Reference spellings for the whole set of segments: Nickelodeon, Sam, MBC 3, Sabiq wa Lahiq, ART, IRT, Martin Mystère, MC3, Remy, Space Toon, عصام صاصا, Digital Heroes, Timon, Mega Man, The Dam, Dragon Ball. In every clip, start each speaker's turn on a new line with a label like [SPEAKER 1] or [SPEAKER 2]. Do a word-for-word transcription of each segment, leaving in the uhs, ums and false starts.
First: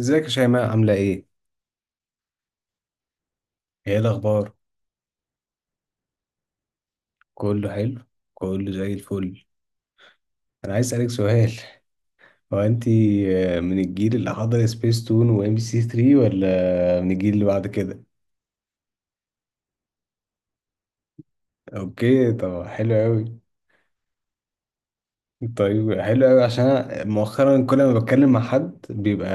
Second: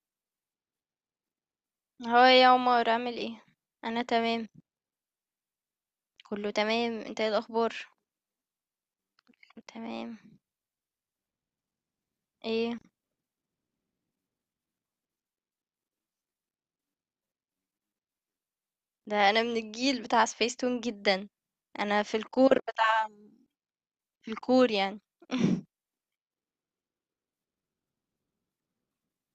[SPEAKER 1] ازيك يا شيماء، عاملة ايه؟
[SPEAKER 2] هو إيه يا عمر؟ عامل ايه؟
[SPEAKER 1] ايه
[SPEAKER 2] انا تمام.
[SPEAKER 1] الأخبار؟
[SPEAKER 2] كله تمام. انت ايه
[SPEAKER 1] كله
[SPEAKER 2] الاخبار؟
[SPEAKER 1] حلو؟ كله زي الفل.
[SPEAKER 2] كله تمام.
[SPEAKER 1] أنا عايز أسألك سؤال. هو
[SPEAKER 2] ايه
[SPEAKER 1] أنتي آه، من الجيل اللي حضر سبيس تون وام بي سي ثري ولا من الجيل اللي بعد كده؟
[SPEAKER 2] ده، انا من الجيل بتاع سبيس تون جدا. انا في
[SPEAKER 1] اوكي،
[SPEAKER 2] الكور
[SPEAKER 1] طب حلو
[SPEAKER 2] بتاع
[SPEAKER 1] أوي.
[SPEAKER 2] في الكور يعني
[SPEAKER 1] طيب حلو قوي، عشان أنا مؤخرا كل ما بتكلم مع حد بيبقى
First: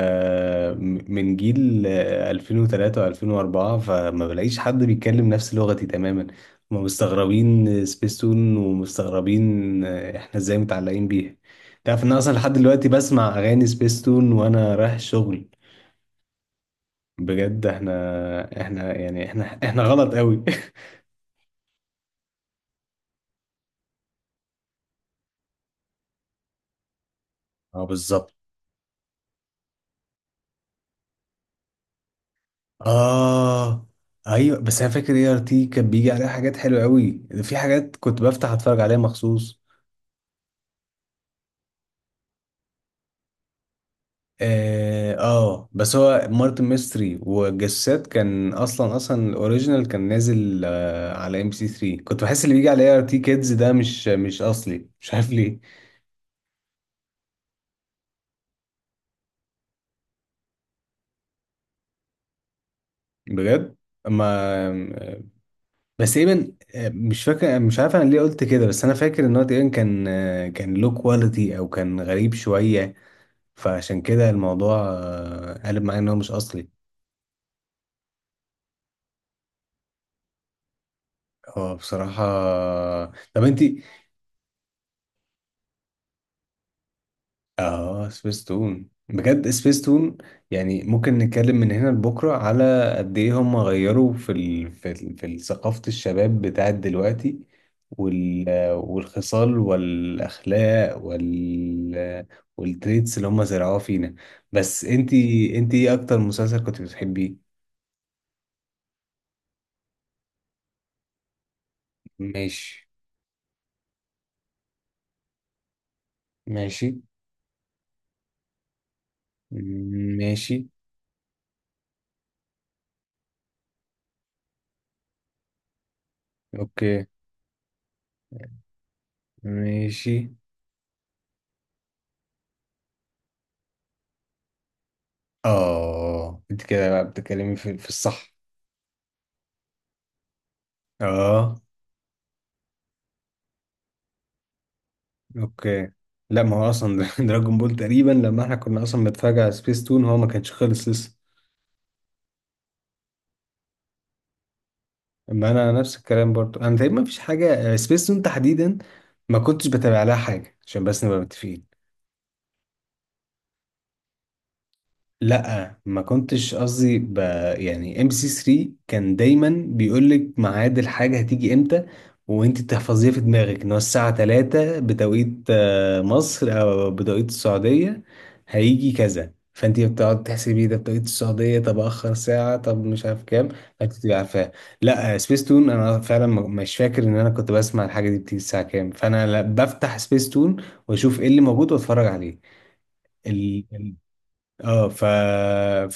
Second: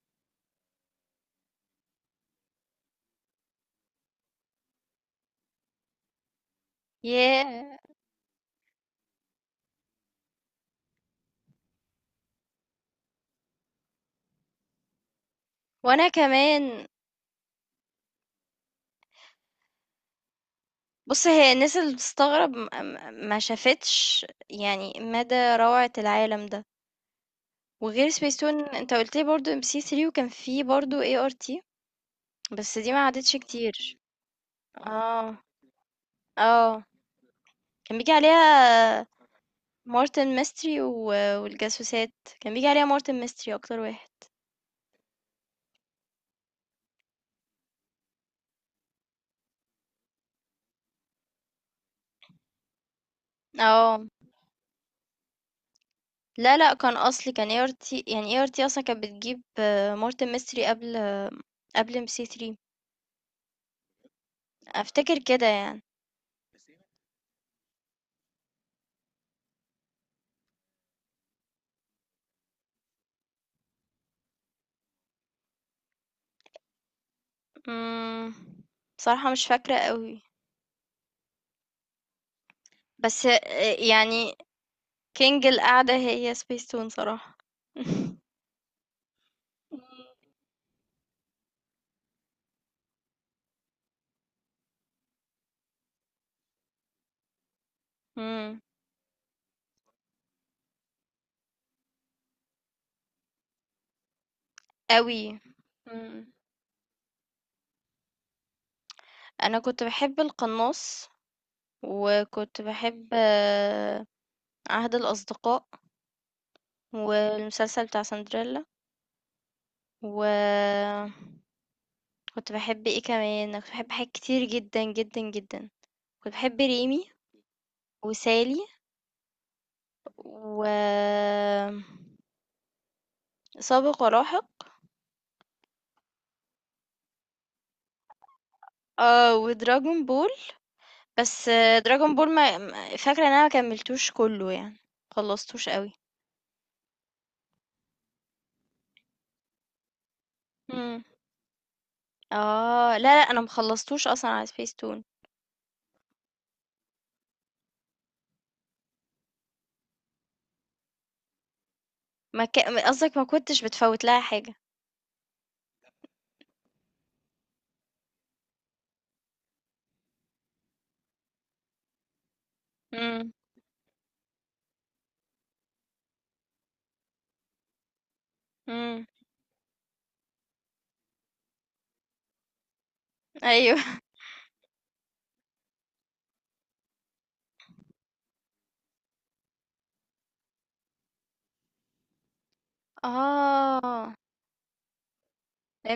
[SPEAKER 1] م- من جيل آه، ألفين وتلاتة و2004، فما بلاقيش حد بيتكلم نفس لغتي تماما. هما
[SPEAKER 2] ياه،
[SPEAKER 1] مستغربين سبيستون ومستغربين آه، احنا ازاي متعلقين بيها. تعرف ان أنا اصلا لحد دلوقتي بسمع اغاني سبيستون وانا رايح شغل؟
[SPEAKER 2] وانا كمان.
[SPEAKER 1] بجد احنا احنا يعني احنا احنا غلط قوي.
[SPEAKER 2] بص، هي الناس اللي بتستغرب م- م- ما شافتش يعني مدى روعة العالم ده.
[SPEAKER 1] اه
[SPEAKER 2] وغير
[SPEAKER 1] بالظبط.
[SPEAKER 2] سبيس تون، انت قلت لي برضو ام سي تلاتة، وكان في برضو اي ار تي، بس دي ما عدتش
[SPEAKER 1] اه،
[SPEAKER 2] كتير.
[SPEAKER 1] ايوه، بس انا فاكر اي ار
[SPEAKER 2] اه.
[SPEAKER 1] تي كان بيجي عليها حاجات حلوه
[SPEAKER 2] اه،
[SPEAKER 1] قوي، في حاجات
[SPEAKER 2] كان بيجي
[SPEAKER 1] كنت بفتح اتفرج عليها
[SPEAKER 2] عليها
[SPEAKER 1] مخصوص.
[SPEAKER 2] مارتن ميستري و... والجاسوسات. كان بيجي عليها مارتن ميستري اكتر واحد.
[SPEAKER 1] اه, آه بس هو مارتن ميستري والجسات كان اصلا اصلا الاوريجينال كان نازل آه على ام سي ثلاثة. كنت بحس اللي بيجي على اي ار تي كيدز ده مش
[SPEAKER 2] اه،
[SPEAKER 1] مش اصلي، مش عارف ليه.
[SPEAKER 2] لا لا، كان اصلي، كان اي ار تي، يعني اي ار تي اصلا كانت بتجيب آه، مارتن ميستري قبل آه، قبل ام سي تلاتة،
[SPEAKER 1] بجد ما،
[SPEAKER 2] افتكر كده يعني.
[SPEAKER 1] بس تقريبا آه، مش فاكر، مش عارف انا ليه قلت كده، بس انا فاكر ان هو تقريبا كان آه، كان لو كواليتي او كان غريب شويه، فعشان كده الموضوع آه، قلب معايا ان هو مش اصلي.
[SPEAKER 2] امم صراحة مش فاكرة قوي،
[SPEAKER 1] هو بصراحة.
[SPEAKER 2] بس
[SPEAKER 1] طب انت.
[SPEAKER 2] آه، يعني كينج القعدة هي سبيس تون صراحة.
[SPEAKER 1] اه سبيس تون، بجد سبيس تون. يعني ممكن نتكلم من هنا لبكرة على قد ايه هم غيروا في ال... في ال... في ثقافة الشباب بتاعت دلوقتي. وال...
[SPEAKER 2] امم،
[SPEAKER 1] والخصال والاخلاق وال والتريتس اللي هم زرعوها فينا. بس انت
[SPEAKER 2] قوي.
[SPEAKER 1] انت ايه
[SPEAKER 2] امم
[SPEAKER 1] اكتر مسلسل كنت بتحبيه؟
[SPEAKER 2] انا كنت بحب القناص، وكنت
[SPEAKER 1] ماشي.
[SPEAKER 2] بحب آه، عهد الاصدقاء،
[SPEAKER 1] ماشي.
[SPEAKER 2] والمسلسل بتاع سندريلا،
[SPEAKER 1] ماشي.
[SPEAKER 2] و كنت بحب ايه كمان؟ أنا كنت بحب حاجات كتير جدا جدا جدا. كنت بحب ريمي،
[SPEAKER 1] اوكي.
[SPEAKER 2] وسالي،
[SPEAKER 1] ماشي.
[SPEAKER 2] و سابق ولاحق.
[SPEAKER 1] اه، انت كده بقى بتتكلمي في, في الصح.
[SPEAKER 2] اه، ودراجون بول، بس
[SPEAKER 1] اه.
[SPEAKER 2] آه، دراجون بول ما ما- فاكره ان انا ما كملتوش كله يعني، خلصتوش
[SPEAKER 1] اوكي،
[SPEAKER 2] قوي.
[SPEAKER 1] لا ما هو اصلا دراجون بول تقريبا لما احنا كنا اصلا بنتفرج على سبيس تون هو ما كانش خلص
[SPEAKER 2] مم.
[SPEAKER 1] لسه.
[SPEAKER 2] اه، لا لا، انا مخلصتوش اصلا على سبيس تون.
[SPEAKER 1] اما انا نفس الكلام برضو، انا تقريبا ما فيش حاجه سبيس تون تحديدا ما كنتش بتابع لها حاجه، عشان بس نبقى متفقين.
[SPEAKER 2] ما ك... قصدك ما كنتش بتفوت لها حاجه.
[SPEAKER 1] لا ما كنتش قصدي ب... يعني ام سي ثلاثة كان دايما بيقول لك ميعاد الحاجه هتيجي امتى، وانت تحفظيها في
[SPEAKER 2] امم.
[SPEAKER 1] دماغك ان هو الساعه الثالثة بتوقيت آه، مصر او بتوقيت السعوديه. هيجي
[SPEAKER 2] امم.
[SPEAKER 1] كذا، فانت بتقعد تحسبي ده بتوقيت السعوديه، طب اخر ساعه، طب مش عارف كام.
[SPEAKER 2] ايوه.
[SPEAKER 1] فانت تبقي عارفاها. لا آه، سبيس تون انا فعلا م- مش فاكر ان انا كنت بسمع الحاجه دي بتيجي الساعه كام، فانا لا بفتح سبيس تون واشوف ايه اللي موجود واتفرج عليه.
[SPEAKER 2] اه،
[SPEAKER 1] اه ف...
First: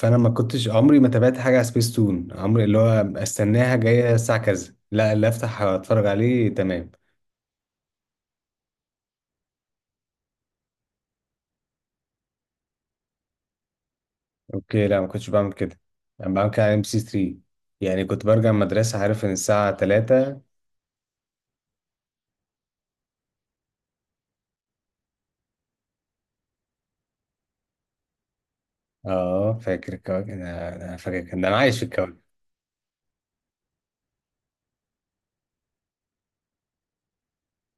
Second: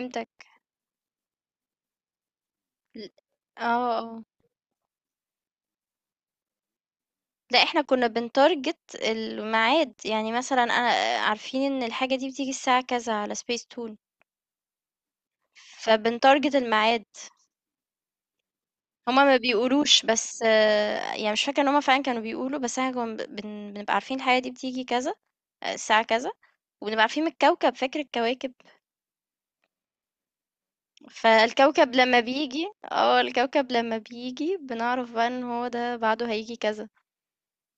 [SPEAKER 1] فانا ما كنتش عمري ما تابعت حاجه على سبيس تون عمري اللي
[SPEAKER 2] ل
[SPEAKER 1] هو استناها
[SPEAKER 2] آه،
[SPEAKER 1] جايه
[SPEAKER 2] آه.
[SPEAKER 1] الساعه كذا، لا اللي افتح اتفرج عليه. تمام.
[SPEAKER 2] لأ، إحنا كُنّا بنتارجت الميعاد، يعني مثلًا أنا آه، عارفين إن الحاجة دي بتيجي الساعة كذا على Space Toon،
[SPEAKER 1] اوكي، لا ما كنتش بعمل كده. انا بعمل
[SPEAKER 2] فبنتارجت
[SPEAKER 1] كده على ام سي
[SPEAKER 2] الميعاد.
[SPEAKER 1] ثلاثة. يعني كنت برجع من المدرسه
[SPEAKER 2] هُم
[SPEAKER 1] عارف ان
[SPEAKER 2] ما
[SPEAKER 1] الساعه
[SPEAKER 2] بيقولوش،
[SPEAKER 1] الثالثة.
[SPEAKER 2] بس آه، يعني مش فاكرة إن هُم فعلًا كانوا بيقولوا، بس إحنا كُنّا ب بن بنبقى عارفين الحاجة دي بتيجي كذا، آه، الساعة كذا، وبنبقى عارفين من الكوكب، فاكر الكواكب؟
[SPEAKER 1] اه فاكر الكواكب، انا أنا فاكر، كان ده انا عايش في
[SPEAKER 2] فالكوكب
[SPEAKER 1] الكواكب.
[SPEAKER 2] لمّا بييجي آه، الكوكب لمّا بييجي بنعرف بقى إن هو ده بعده هييجي كذا.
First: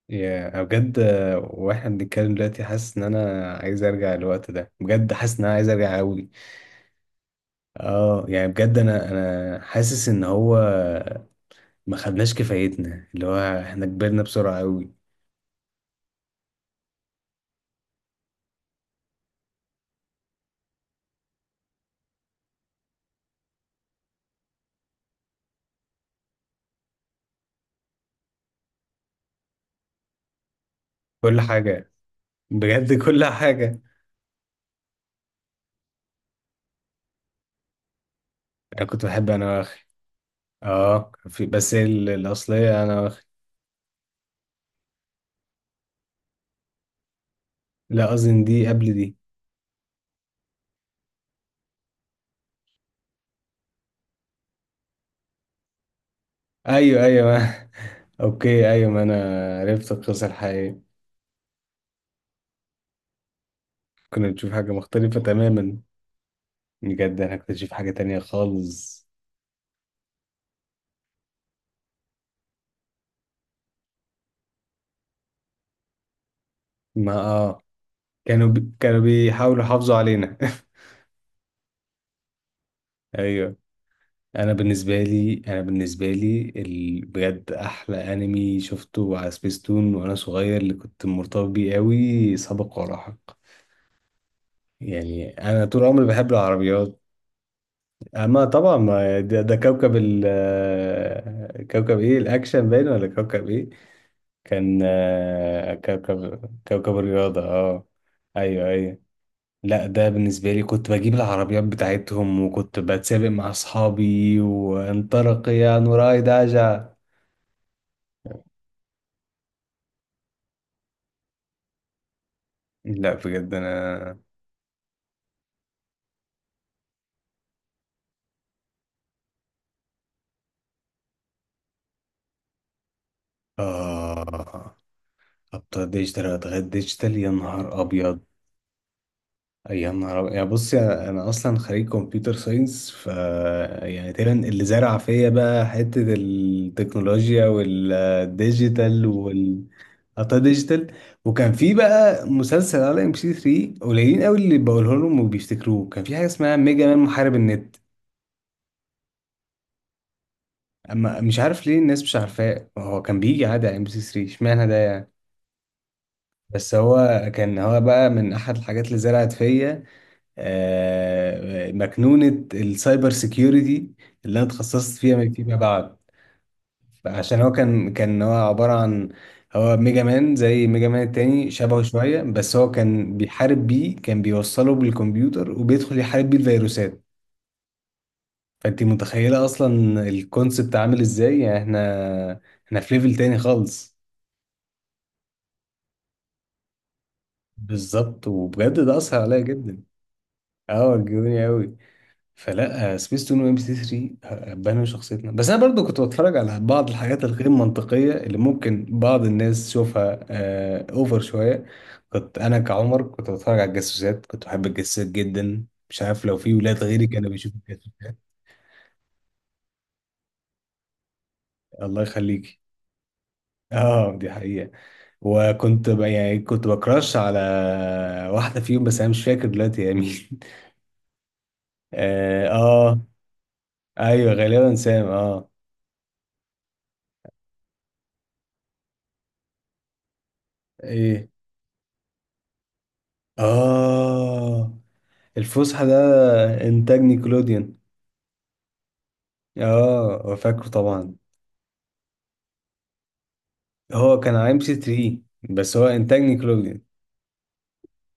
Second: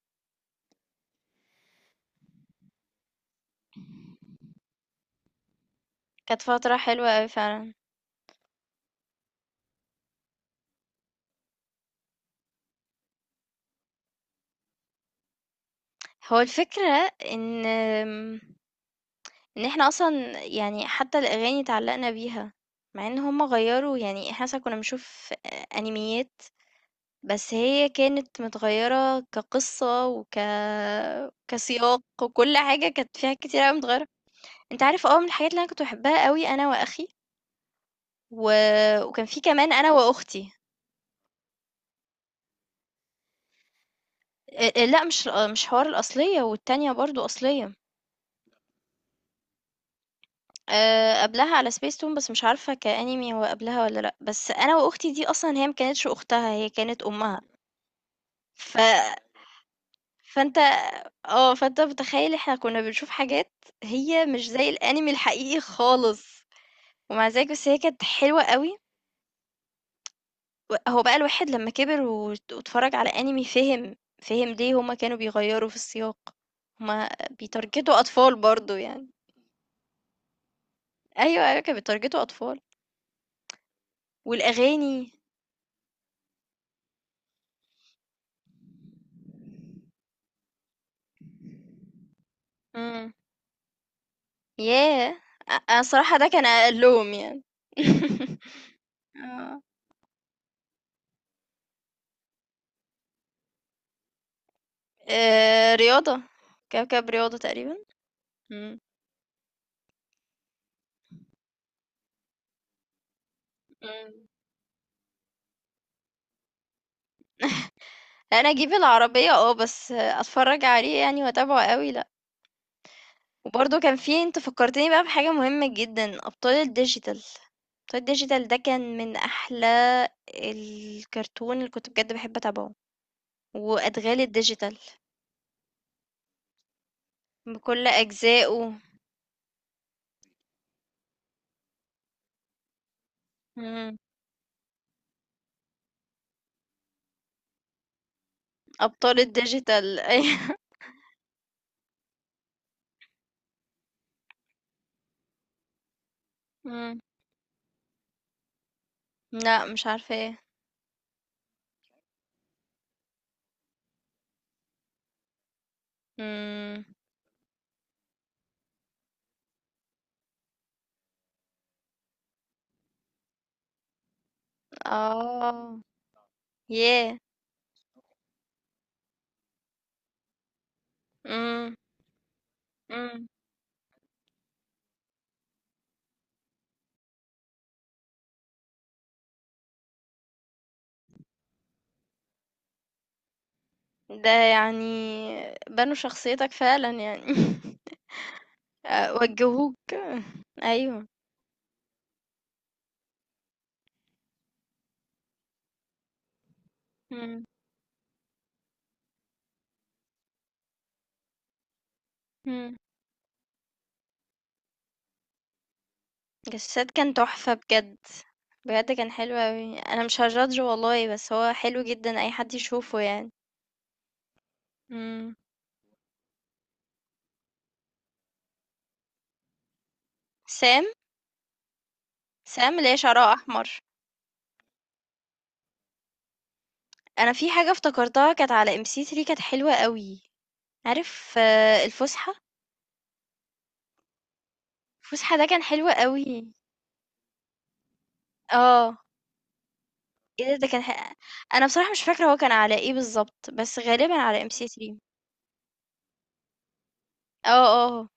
[SPEAKER 1] يا أنا بجد، آه، واحنا بنتكلم دلوقتي حاسس ان انا عايز ارجع الوقت ده، بجد حاسس ان انا عايز ارجع قوي.
[SPEAKER 2] كانت فترة حلوة أوي فعلًا.
[SPEAKER 1] اه، يعني بجد انا انا حاسس ان هو ما خدناش كفايتنا، اللي هو احنا كبرنا بسرعة قوي.
[SPEAKER 2] هو الفكرة إن آمم إن إحنا أصلًا يعني، حتى الأغاني اتعلّقنا بيها، مع إن هُم غيّروا، يعني إحنا مثلًا كنّا بنشوف أ أنيميات، بس هي كانت متغيّرة كقصّة وك
[SPEAKER 1] كل حاجة.
[SPEAKER 2] كسياق، وكل حاجة
[SPEAKER 1] بجد
[SPEAKER 2] كانت
[SPEAKER 1] كل
[SPEAKER 2] فيها كتير أوي
[SPEAKER 1] حاجة.
[SPEAKER 2] متغيّرة. أنت عارف آه، من الحاجات اللي أنا كنت باحبها أوي أنا وأخي، و
[SPEAKER 1] انا كنت
[SPEAKER 2] وكان
[SPEAKER 1] بحب
[SPEAKER 2] في
[SPEAKER 1] انا
[SPEAKER 2] كمان
[SPEAKER 1] واخي.
[SPEAKER 2] أنا وأختي.
[SPEAKER 1] اه، في بس ال- الاصلية انا واخي.
[SPEAKER 2] أ أ لأ، مش الأ مش حوار الأصلية، والتانية برضه أصلية،
[SPEAKER 1] لا قصدي إن دي قبل دي.
[SPEAKER 2] آآ قبلها على Space Tune، بس مش عارفة كAnime هو قبلها والّا لأ، بس أنا وأختي دي أصلًا هي ما كانتش أختها، هي كانت
[SPEAKER 1] ايوه ايوه
[SPEAKER 2] أمها.
[SPEAKER 1] ما. اوكي،
[SPEAKER 2] ف
[SPEAKER 1] ايوه ما انا عرفت القصة
[SPEAKER 2] فأنت،
[SPEAKER 1] الحقيقية.
[SPEAKER 2] آه، فأنت متخيّل إحنا كُنّا بنشوف حاجات هي
[SPEAKER 1] كنا
[SPEAKER 2] مش
[SPEAKER 1] بنشوف
[SPEAKER 2] زي
[SPEAKER 1] حاجة
[SPEAKER 2] الأنمي
[SPEAKER 1] مختلفة
[SPEAKER 2] الحقيقي
[SPEAKER 1] تماما،
[SPEAKER 2] خالص،
[SPEAKER 1] بجد
[SPEAKER 2] ومع
[SPEAKER 1] انا
[SPEAKER 2] ذلك
[SPEAKER 1] كنت
[SPEAKER 2] بس
[SPEAKER 1] بشوف
[SPEAKER 2] هي
[SPEAKER 1] حاجة
[SPEAKER 2] كانت
[SPEAKER 1] تانية
[SPEAKER 2] حلوة أوي،
[SPEAKER 1] خالص.
[SPEAKER 2] و هو بقى الواحد لمّا كِبِر وات واتفرّج على أنمي فِهم، فِهم ليه هُم كانوا بيغيّروا في السياق، هُم
[SPEAKER 1] ما اه،
[SPEAKER 2] بيتارجتوا أطفال
[SPEAKER 1] كانوا بي...
[SPEAKER 2] برضه
[SPEAKER 1] كانوا
[SPEAKER 2] يعني.
[SPEAKER 1] بيحاولوا يحافظوا علينا.
[SPEAKER 2] أيوه، أيوه كانوا بيتارجتوا أطفال،
[SPEAKER 1] ايوه. انا بالنسبه
[SPEAKER 2] والأغاني.
[SPEAKER 1] لي انا بالنسبه لي ال- بجد احلى انمي شفته على سبيستون وانا صغير اللي كنت مرتبط بيه قوي سابق
[SPEAKER 2] إمم،
[SPEAKER 1] ولاحق.
[SPEAKER 2] ياه!
[SPEAKER 1] يعني
[SPEAKER 2] أ
[SPEAKER 1] انا
[SPEAKER 2] أنا
[SPEAKER 1] طول عمري
[SPEAKER 2] الصراحة ده
[SPEAKER 1] بحب
[SPEAKER 2] كان
[SPEAKER 1] العربيات.
[SPEAKER 2] أقلّهم يعني.
[SPEAKER 1] اما طبعا ما ده, ده
[SPEAKER 2] آه،
[SPEAKER 1] كوكب ال كوكب ايه، الاكشن باين، ولا كوكب ايه؟ كان آه،
[SPEAKER 2] آآ رياضة،
[SPEAKER 1] كوكب كوكب
[SPEAKER 2] كوكب رياضة
[SPEAKER 1] الرياضه،
[SPEAKER 2] تقريبًا.
[SPEAKER 1] اه. ايوه
[SPEAKER 2] إمم.
[SPEAKER 1] ايوه. لا ده بالنسبة لي كنت بجيب العربيات بتاعتهم وكنت بتسابق مع
[SPEAKER 2] إمم.
[SPEAKER 1] أصحابي، وانطلق يا نوراي داجا.
[SPEAKER 2] لأ، أنا أجيب العربية آه، بس أتفرّج عليه يعني، وأتابعه أوي لأ.
[SPEAKER 1] لا بجد
[SPEAKER 2] وبرضه كان
[SPEAKER 1] انا.
[SPEAKER 2] في، أنت فكّرتني بقى بحاجة مهمة جدًا، أبطال الdigital. أبطال الdigital ده كان من أحلى الكرتون اللي كنت بجد باحب أتابعه، وأدغال الdigital
[SPEAKER 1] اه، ابطال ديجيتال واتغير ديجيتال، يا نهار
[SPEAKER 2] بكل
[SPEAKER 1] ابيض.
[SPEAKER 2] أجزائه.
[SPEAKER 1] يا نهار أبيض. يعني بص يا- انا اصلا خريج كمبيوتر ساينس. ف
[SPEAKER 2] إمم.
[SPEAKER 1] يعني تقريبا اللي زرع فيا بقى حته التكنولوجيا والديجيتال
[SPEAKER 2] أبطال
[SPEAKER 1] وال،
[SPEAKER 2] الdigital
[SPEAKER 1] ابطال
[SPEAKER 2] أيوه.
[SPEAKER 1] ديجيتال. وكان في بقى مسلسل على ام بي ثري قليلين قوي اللي بقوله لهم وبيفتكروه، كان في حاجه اسمها ميجا مان
[SPEAKER 2] إمم.
[SPEAKER 1] محارب النت.
[SPEAKER 2] لأ، مش عارفاه.
[SPEAKER 1] اما مش عارف ليه الناس مش عارفاه، هو كان بيجي عادي على ام بي ثري، اشمعنى ده يعني؟ بس
[SPEAKER 2] إمم.
[SPEAKER 1] هو كان، هو بقى من احد الحاجات اللي زرعت فيا آه، مكنونة السايبر سيكيورتي اللي انا اتخصصت فيها فيما
[SPEAKER 2] آه.
[SPEAKER 1] بعد.
[SPEAKER 2] ياه!
[SPEAKER 1] عشان هو كان، كان هو عبارة عن، هو ميجا مان زي ميجا مان التاني
[SPEAKER 2] إمم.
[SPEAKER 1] شبهه شوية، بس هو كان
[SPEAKER 2] إمم.
[SPEAKER 1] بيحارب بيه، كان بيوصله بالكمبيوتر وبيدخل يحارب بيه الفيروسات. فانت متخيلة اصلا الكونسبت عامل ازاي؟ يعني احنا، احنا في ليفل تاني خالص.
[SPEAKER 2] ده يعني بنوا شخصيتك فعلًا يعني.
[SPEAKER 1] بالظبط، وبجد ده
[SPEAKER 2] آآ
[SPEAKER 1] اثر عليا جدا.
[SPEAKER 2] وجّهوك،
[SPEAKER 1] اه،
[SPEAKER 2] أيوه.
[SPEAKER 1] وجهوني قوي. فلا سبيس تون وام بي سي ثلاثة بنوا شخصيتنا، بس انا برضو كنت بتفرج على بعض الحاجات
[SPEAKER 2] إمم،
[SPEAKER 1] الغير منطقيه اللي ممكن بعض الناس تشوفها آه اوفر شويه. كنت انا
[SPEAKER 2] إمم.
[SPEAKER 1] كعمر كنت بتفرج على الجاسوسات، كنت بحب الجاسوسات جدا، مش عارف لو في ولاد
[SPEAKER 2] السَّد
[SPEAKER 1] غيري
[SPEAKER 2] كان
[SPEAKER 1] كانوا
[SPEAKER 2] تحفة
[SPEAKER 1] بيشوفوا
[SPEAKER 2] بجد،
[SPEAKER 1] الجاسوسات.
[SPEAKER 2] بجد كان حلو أوي. أنا مش هajudge والله، بس هو حلو
[SPEAKER 1] الله
[SPEAKER 2] جدًا، أي حد
[SPEAKER 1] يخليكي.
[SPEAKER 2] يشوفه يعني.
[SPEAKER 1] اه دي حقيقه.
[SPEAKER 2] إمم.
[SPEAKER 1] وكنت ب... يعني كنت بكراش على واحده فيهم بس انا مش فاكر دلوقتي يا مين.
[SPEAKER 2] سام،
[SPEAKER 1] اه,
[SPEAKER 2] سام اللي هي
[SPEAKER 1] آه
[SPEAKER 2] شعرها أحمر.
[SPEAKER 1] ايوه غالبا سام، اه.
[SPEAKER 2] أنا في حاجة افتكرتها كانت على إم سي تلاتة، كانت حلوة أوي.
[SPEAKER 1] ايه.
[SPEAKER 2] عارف آه، الفُسحة؟
[SPEAKER 1] اه.
[SPEAKER 2] الفُسحة ده كان
[SPEAKER 1] الفسحة
[SPEAKER 2] حلو
[SPEAKER 1] ده
[SPEAKER 2] أوي.
[SPEAKER 1] إنتاج نيكلوديان.
[SPEAKER 2] آه.
[SPEAKER 1] آه
[SPEAKER 2] إيه ده؟ ده
[SPEAKER 1] فاكره
[SPEAKER 2] كان ح
[SPEAKER 1] طبعا.
[SPEAKER 2] أنا بصراحة مش فاكرة هو كان على إيه بالضبط، بس غالبًا
[SPEAKER 1] هو كان
[SPEAKER 2] على
[SPEAKER 1] على ام سي
[SPEAKER 2] إم سي تلاتة.
[SPEAKER 1] ثري بس هو إنتاج نيكلوديان.
[SPEAKER 2] آه، آه. آه.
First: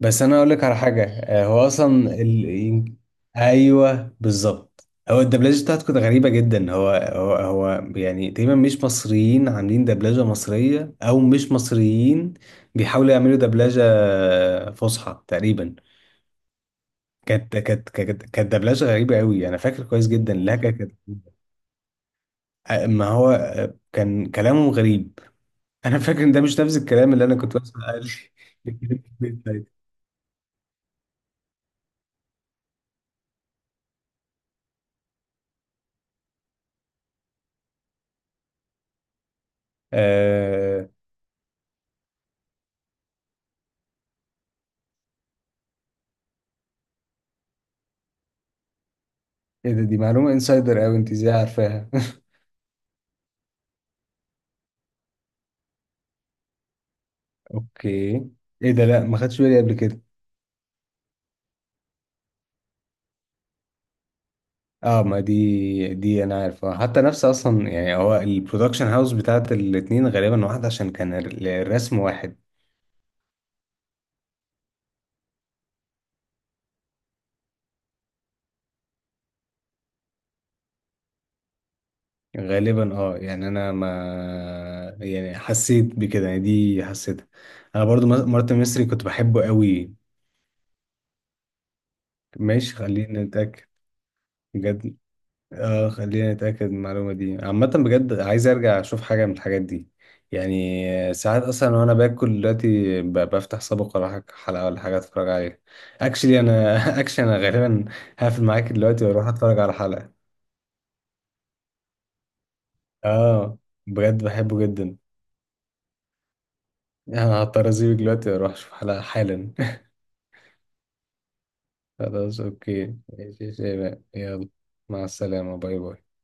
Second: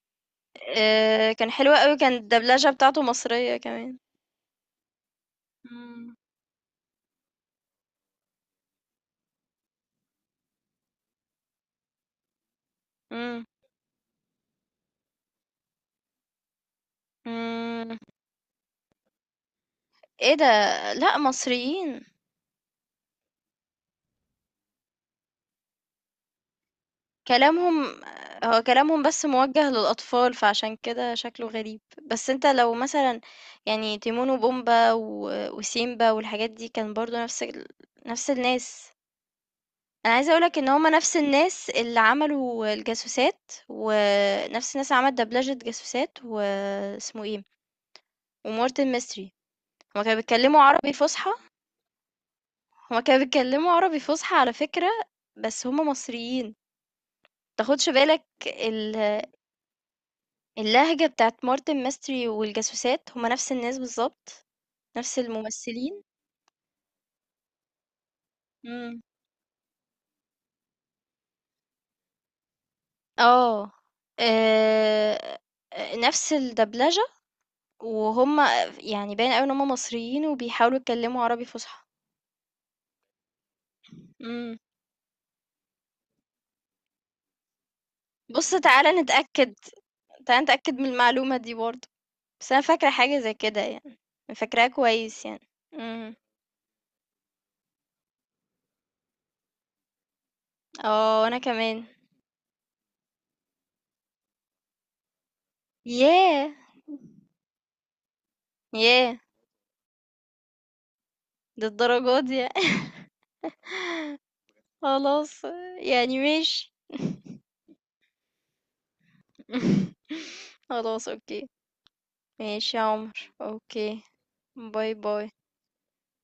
[SPEAKER 1] بس أنا أقولك على حاجة
[SPEAKER 2] آه،
[SPEAKER 1] آه،
[SPEAKER 2] كان
[SPEAKER 1] هو
[SPEAKER 2] حلو قوي، كان
[SPEAKER 1] أصلا ال...
[SPEAKER 2] الدبلجة
[SPEAKER 1] ين-
[SPEAKER 2] بتاعته مصرية كمان.
[SPEAKER 1] أيوه بالظبط. هو الدبلجة بتاعته كانت
[SPEAKER 2] مم.
[SPEAKER 1] غريبة جدا، هو هو هو يعني تقريبا مش مصريين عاملين دبلجة مصرية، أو مش مصريين بيحاولوا يعملوا
[SPEAKER 2] مم.
[SPEAKER 1] دبلجة آه، فصحى تقريبا. كانت كانت
[SPEAKER 2] مم.
[SPEAKER 1] كانت كانت دبلجة غريبة أوي، أنا فاكر كويس جدا
[SPEAKER 2] ايه ده؟
[SPEAKER 1] لهجة كانت
[SPEAKER 2] لا، مصريين.
[SPEAKER 1] آه، ما هو آه، كان كلامه غريب. انا فاكر ان ده مش نفس الكلام اللي انا كنت بسمع.
[SPEAKER 2] كلامهم، هو كلامهم بس
[SPEAKER 1] لي
[SPEAKER 2] موجه للأطفال، فعشان كده شكله غريب. بس انت لو مثلا، يعني تيمون وبومبا و- وسيمبا والحاجات دي كان برضو نفس ال... نفس الناس. انا عايزة اقولك ان
[SPEAKER 1] آه،
[SPEAKER 2] هما نفس الناس اللي عملوا الجاسوسات، ونفس الناس اللي عملت دبلجة جاسوسات واسمه ايه، ومورتن ميستري.
[SPEAKER 1] ايه ده؟ دي
[SPEAKER 2] هُم كانوا
[SPEAKER 1] معلومه
[SPEAKER 2] بيتكلّموا
[SPEAKER 1] انسايدر
[SPEAKER 2] عربي
[SPEAKER 1] قوي، انت
[SPEAKER 2] فُصحى،
[SPEAKER 1] ازاي عارفاها؟
[SPEAKER 2] هُم كانوا بيتكلّموا عربي فُصحى على فكرة، بس هُم مصريين، ما
[SPEAKER 1] اوكي.
[SPEAKER 2] تاخدش بالك.
[SPEAKER 1] ايه ده،
[SPEAKER 2] ال
[SPEAKER 1] لا ما خدتش بالي قبل كده.
[SPEAKER 2] اللهجة بتاعة مارتن ماستري والجاسوسات هُم نفس الناس بالضبط،
[SPEAKER 1] اه
[SPEAKER 2] نفس
[SPEAKER 1] ما دي
[SPEAKER 2] الممثلين.
[SPEAKER 1] دي انا عارف آه، حتى نفس اصلا، يعني هو البرودكشن
[SPEAKER 2] إمم،
[SPEAKER 1] هاوس بتاعت الاتنين غالبا واحد عشان كان ال- الرسم واحد.
[SPEAKER 2] آه، آآ، نفس الدبلجة، وهُم يعني باين أوي إن هُم مصريين وبيحاولوا يتكلّموا عربي فُصحى.
[SPEAKER 1] غالبا اه. يعني انا ما،
[SPEAKER 2] إمم.
[SPEAKER 1] يعني حسيت بكده، يعني دي حسيتها. انا برضو مر- مرت
[SPEAKER 2] بُص،
[SPEAKER 1] مصري
[SPEAKER 2] تعالَ
[SPEAKER 1] كنت بحبه
[SPEAKER 2] نتأكد،
[SPEAKER 1] قوي.
[SPEAKER 2] تعالَ نتأكد من المعلومة دي برضه، بس أنا
[SPEAKER 1] ماشي،
[SPEAKER 2] فاكرة حاجة
[SPEAKER 1] خلينا
[SPEAKER 2] زي كده
[SPEAKER 1] نتأكد.
[SPEAKER 2] يعني، فاكراها
[SPEAKER 1] بجد
[SPEAKER 2] كويس يعني.
[SPEAKER 1] اه،
[SPEAKER 2] إمم.
[SPEAKER 1] خلينا نتأكد من المعلومة دي. عامة بجد عايز ارجع اشوف حاجة من الحاجات دي. يعني آه،
[SPEAKER 2] اه، وانا
[SPEAKER 1] ساعات اصلا
[SPEAKER 2] كمان.
[SPEAKER 1] وانا باكل دلوقتي ب- بفتح سابق، ولا حاجة- حلقة ولا حاجة اتفرج عليها. اكشلي
[SPEAKER 2] ياه.
[SPEAKER 1] انا اكشلي انا غالبا هقفل معاك دلوقتي
[SPEAKER 2] ياه،
[SPEAKER 1] واروح اتفرج على حلقة.
[SPEAKER 2] للدرجة دي يعني.
[SPEAKER 1] اه بجد بحبه جدا.
[SPEAKER 2] خلاص، يعني ماشي.
[SPEAKER 1] انا هضطر اسيبك دلوقتي واروح اشوف حلقة حالا.
[SPEAKER 2] خلاص، اوكي.
[SPEAKER 1] خلاص
[SPEAKER 2] ماشي يا
[SPEAKER 1] اوكي،
[SPEAKER 2] عمر،
[SPEAKER 1] ماشي يا شباب،
[SPEAKER 2] اوكي.
[SPEAKER 1] يلا.
[SPEAKER 2] باي
[SPEAKER 1] مع
[SPEAKER 2] باي.
[SPEAKER 1] السلامة، باي باي.